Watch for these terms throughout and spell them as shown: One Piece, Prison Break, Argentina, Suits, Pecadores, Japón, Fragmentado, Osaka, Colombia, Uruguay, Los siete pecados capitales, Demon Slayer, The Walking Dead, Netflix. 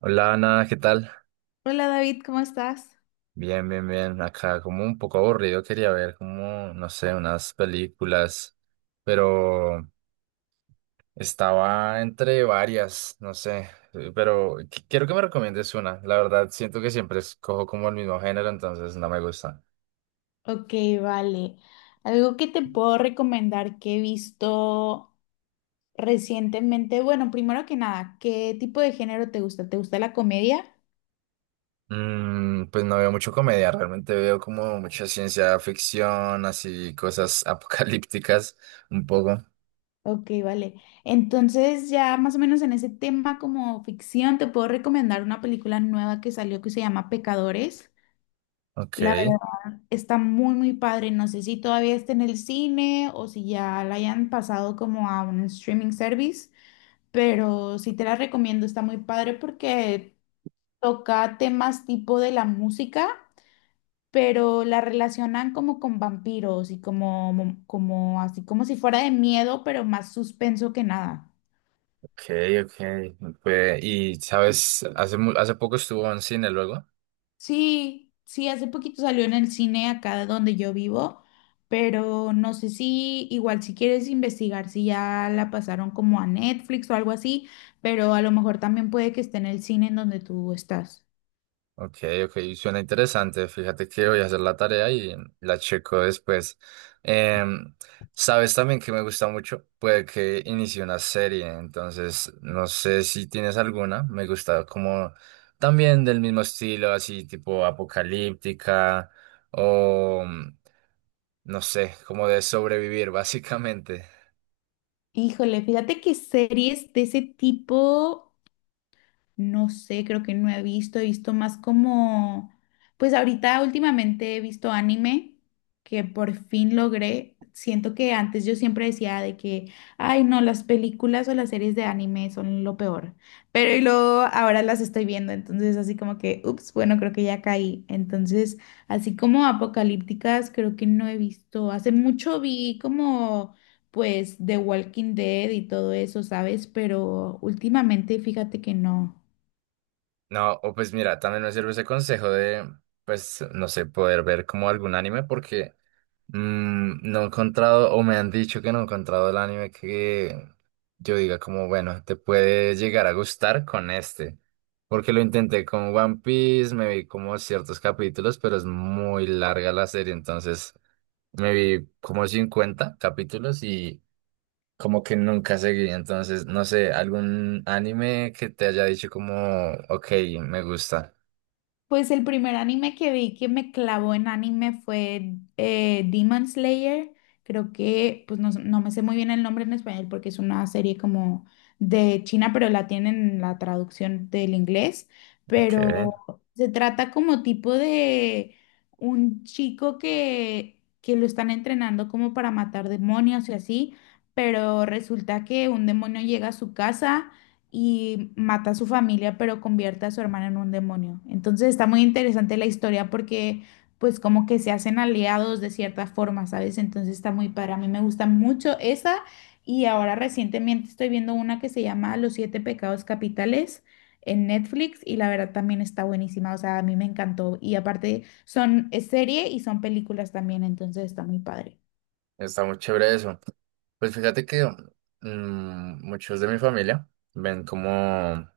Hola Ana, ¿qué tal? Hola David, ¿cómo estás? Bien, bien, bien. Acá como un poco aburrido, quería ver como, no sé, unas películas, pero estaba entre varias, no sé, pero quiero que me recomiendes una. La verdad, siento que siempre escojo como el mismo género, entonces no me gusta. Ok, vale. Algo que te puedo recomendar que he visto recientemente, bueno, primero que nada, ¿qué tipo de género te gusta? ¿Te gusta la comedia? Pues no veo mucho comedia, realmente veo como mucha ciencia ficción, así cosas apocalípticas, un poco. Ok, vale. Entonces ya más o menos en ese tema como ficción te puedo recomendar una película nueva que salió que se llama Pecadores. Ok. La verdad está muy muy padre. No sé si todavía está en el cine o si ya la hayan pasado como a un streaming service. Pero sí te la recomiendo, está muy padre porque toca temas tipo de la música, pero la relacionan como con vampiros y como, como así como si fuera de miedo, pero más suspenso que nada. Ok, ok. Pues, y sabes, hace, hace poco estuvo en cine luego. Sí, sí, hace poquito salió en el cine acá de donde yo vivo, pero no sé si igual si quieres investigar si ya la pasaron como a Netflix o algo así, pero a lo mejor también puede que esté en el cine en donde tú estás. Ok, ok, suena interesante. Fíjate que voy a hacer la tarea y la checo después. Em, sabes también que me gusta mucho, puede que inicie una serie, entonces no sé si tienes alguna. Me gusta como también del mismo estilo, así tipo apocalíptica o no sé, como de sobrevivir básicamente. Híjole, fíjate que series de ese tipo. No sé, creo que no he visto, he visto más como, pues ahorita últimamente he visto anime que por fin logré. Siento que antes yo siempre decía de que, ay, no, las películas o las series de anime son lo peor, pero y luego ahora las estoy viendo, entonces así como que, ups, bueno, creo que ya caí. Entonces, así como apocalípticas, creo que no he visto. Hace mucho vi como pues The Walking Dead y todo eso, ¿sabes? Pero últimamente fíjate que no. No, o pues mira, también me sirve ese consejo de, pues, no sé, poder ver como algún anime porque no he encontrado, o me han dicho que no he encontrado el anime que yo diga como, bueno, te puede llegar a gustar con este. Porque lo intenté con One Piece, me vi como ciertos capítulos, pero es muy larga la serie, entonces me vi como 50 capítulos y como que nunca seguí. Entonces, no sé, algún anime que te haya dicho como, ok, me gusta. Pues el primer anime que vi que me clavó en anime fue Demon Slayer. Creo que, pues no, no me sé muy bien el nombre en español porque es una serie como de China, pero la tienen la traducción del inglés. Ok, Pero se trata como tipo de un chico que lo están entrenando como para matar demonios y así, pero resulta que un demonio llega a su casa y mata a su familia, pero convierte a su hermana en un demonio. Entonces está muy interesante la historia porque pues como que se hacen aliados de cierta forma, ¿sabes? Entonces está muy padre. A mí me gusta mucho esa y ahora recientemente estoy viendo una que se llama Los siete pecados capitales en Netflix y la verdad también está buenísima, o sea, a mí me encantó y aparte son es serie y son películas también, entonces está muy padre. está muy chévere eso. Pues fíjate que muchos de mi familia ven como,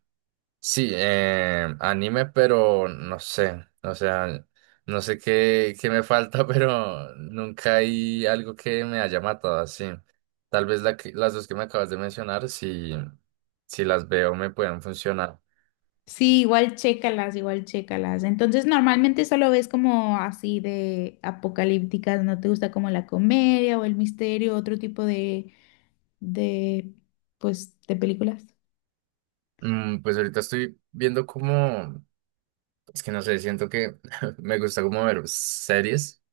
sí, anime, pero no sé, o sea, no sé qué me falta, pero nunca hay algo que me haya matado así. Tal vez la las dos que me acabas de mencionar, si las veo, me pueden funcionar. Sí, igual chécalas, igual chécalas. Entonces, normalmente solo ves como así de apocalípticas, ¿no te gusta como la comedia o el misterio, otro tipo de, pues, de películas? Pues ahorita estoy viendo como, es que no sé, siento que me gusta como ver series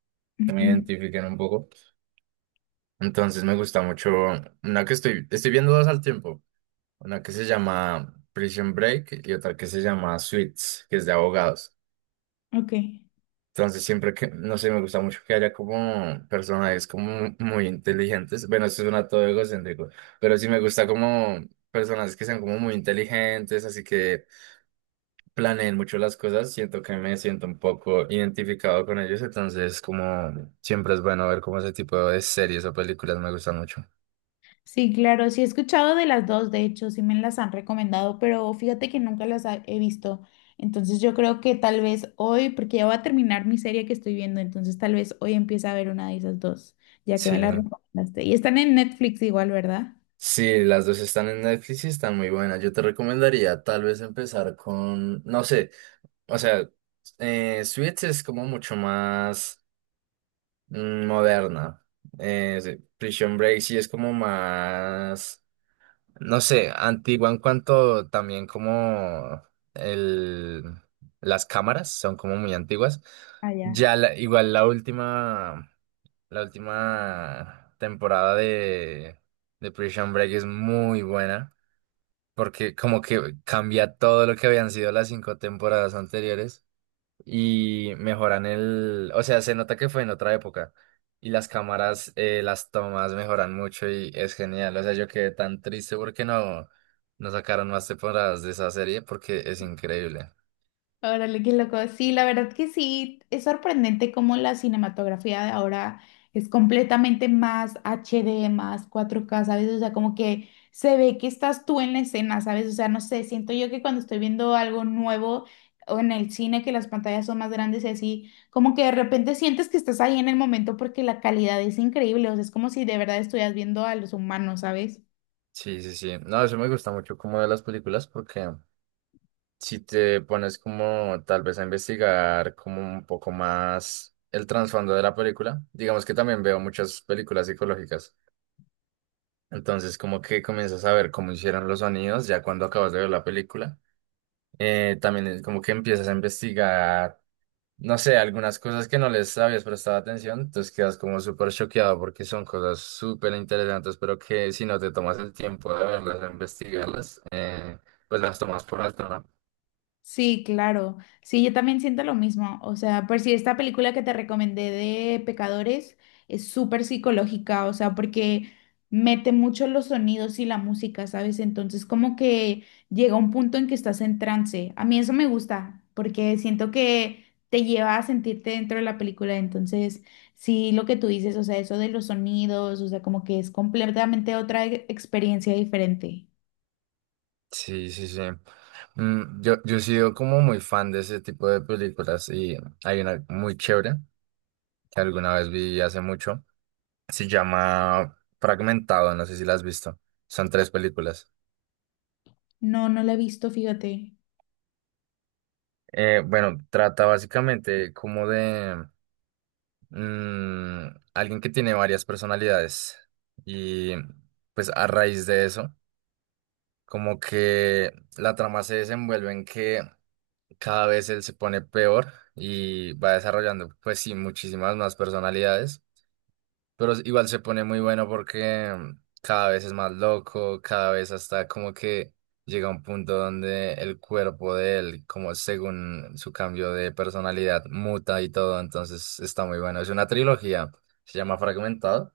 que me identifiquen un poco. Entonces me gusta mucho una que estoy viendo dos al tiempo. Una que se llama Prison Break y otra que se llama Suits, que es de abogados. Ujú, ok. Entonces siempre que, no sé, me gusta mucho que haya como personajes como muy inteligentes. Bueno, esto suena todo egocéntrico, pero sí me gusta como personajes que sean como muy inteligentes, así que planeen mucho las cosas. Siento que me siento un poco identificado con ellos, entonces como siempre es bueno ver como ese tipo de series o películas me gustan mucho. Sí, claro, sí he escuchado de las dos, de hecho, sí me las han recomendado, pero fíjate que nunca las he visto. Entonces, yo creo que tal vez hoy, porque ya voy a terminar mi serie que estoy viendo, entonces tal vez hoy empiece a ver una de esas dos, ya que me Sí. las recomendaste. Y están en Netflix igual, ¿verdad? Sí, las dos están en Netflix y están muy buenas. Yo te recomendaría tal vez empezar con, no sé, o sea, Suits es como mucho más moderna. Sí, Prison Break sí es como más, no sé, antigua en cuanto también como el, las cámaras son como muy antiguas. Ah, ya. Ya igual la última temporada de Prison Break es muy buena porque como que cambia todo lo que habían sido las cinco temporadas anteriores y mejoran el, o sea, se nota que fue en otra época y las cámaras, las tomas mejoran mucho y es genial, o sea, yo quedé tan triste porque no sacaron más temporadas de esa serie porque es increíble. Órale, qué loco. Sí, la verdad que sí, es sorprendente cómo la cinematografía de ahora es completamente más HD más 4K, ¿sabes? O sea, como que se ve que estás tú en la escena, ¿sabes? O sea, no sé, siento yo que cuando estoy viendo algo nuevo o en el cine, que las pantallas son más grandes y así, como que de repente sientes que estás ahí en el momento porque la calidad es increíble, o sea, es como si de verdad estuvieras viendo a los humanos, ¿sabes? Sí, sí, sí, no, eso me gusta mucho como de las películas porque si te pones como tal vez a investigar como un poco más el trasfondo de la película, digamos que también veo muchas películas psicológicas. Entonces, como que comienzas a ver cómo hicieron los sonidos ya cuando acabas de ver la película. También es como que empiezas a investigar, no sé, algunas cosas que no les habías prestado atención, entonces quedas como súper choqueado porque son cosas súper interesantes, pero que si no te tomas el tiempo de verlas, de investigarlas, pues las tomas por alto, ¿no? Sí, claro. Sí, yo también siento lo mismo. O sea, por si esta película que te recomendé de Pecadores es súper psicológica, o sea, porque mete mucho los sonidos y la música, ¿sabes? Entonces, como que llega un punto en que estás en trance. A mí eso me gusta, porque siento que te lleva a sentirte dentro de la película. Entonces, sí, lo que tú dices, o sea, eso de los sonidos, o sea, como que es completamente otra experiencia diferente. Sí, sí, sí. Yo he sido como muy fan de ese tipo de películas y hay una muy chévere que alguna vez vi hace mucho. Se llama Fragmentado, no sé si la has visto. Son tres películas. No, no la he visto, fíjate. Bueno, trata básicamente como de mm, alguien que tiene varias personalidades y pues a raíz de eso, como que la trama se desenvuelve en que cada vez él se pone peor y va desarrollando pues sí muchísimas más personalidades. Pero igual se pone muy bueno porque cada vez es más loco, cada vez hasta como que llega a un punto donde el cuerpo de él, como según su cambio de personalidad, muta y todo, entonces está muy bueno. Es una trilogía, se llama Fragmentado.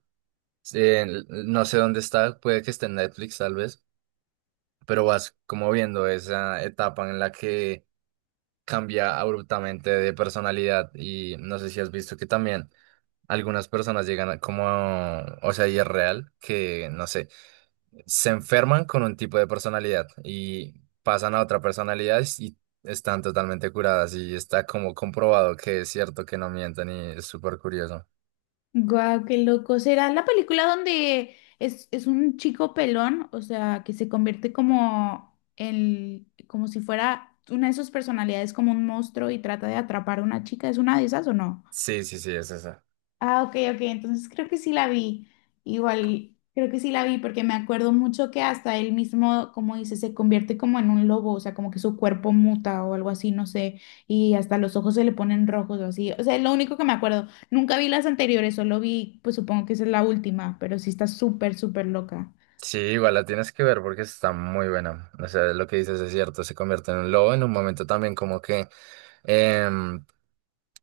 No sé dónde está, puede que esté en Netflix tal vez, pero vas como viendo esa etapa en la que cambia abruptamente de personalidad y no sé si has visto que también. Algunas personas llegan como, o sea, y es real que, no sé, se enferman con un tipo de personalidad y pasan a otra personalidad y están totalmente curadas y está como comprobado que es cierto que no mienten y es súper curioso. Guau, qué loco. ¿Será la película donde es un chico pelón? O sea, que se convierte como el, como si fuera una de sus personalidades como un monstruo y trata de atrapar a una chica. ¿Es una de esas o no? Sí, sí, sí, es eso. Ah, ok, ok, entonces creo que sí la vi. Igual, creo que sí la vi porque me acuerdo mucho que hasta él mismo, como dice, se convierte como en un lobo, o sea, como que su cuerpo muta o algo así, no sé, y hasta los ojos se le ponen rojos o así. O sea, es lo único que me acuerdo. Nunca vi las anteriores, solo vi, pues supongo que esa es la última, pero sí está súper, súper loca. Sí, igual la tienes que ver porque está muy buena. O sea, lo que dices es cierto, se convierte en un lobo en un momento también como que em,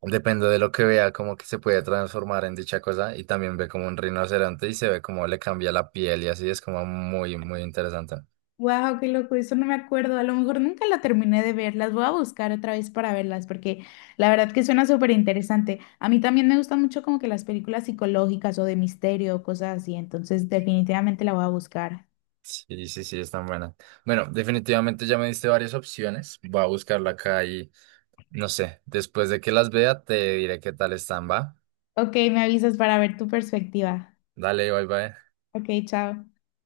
depende de lo que vea, como que se puede transformar en dicha cosa y también ve como un rinoceronte y se ve como le cambia la piel y así es como muy, muy interesante. Wow, qué loco, eso no me acuerdo. A lo mejor nunca la terminé de ver. Las voy a buscar otra vez para verlas, porque la verdad que suena súper interesante. A mí también me gustan mucho como que las películas psicológicas o de misterio, cosas así. Entonces, definitivamente la voy a buscar. Sí, sí, sí, es tan buena. Bueno, definitivamente ya me diste varias opciones. Voy a buscarla acá y no sé, después de que las vea te diré qué tal están, ¿va? Ok, me avisas para ver tu perspectiva. Dale, bye bye. Ok, chao.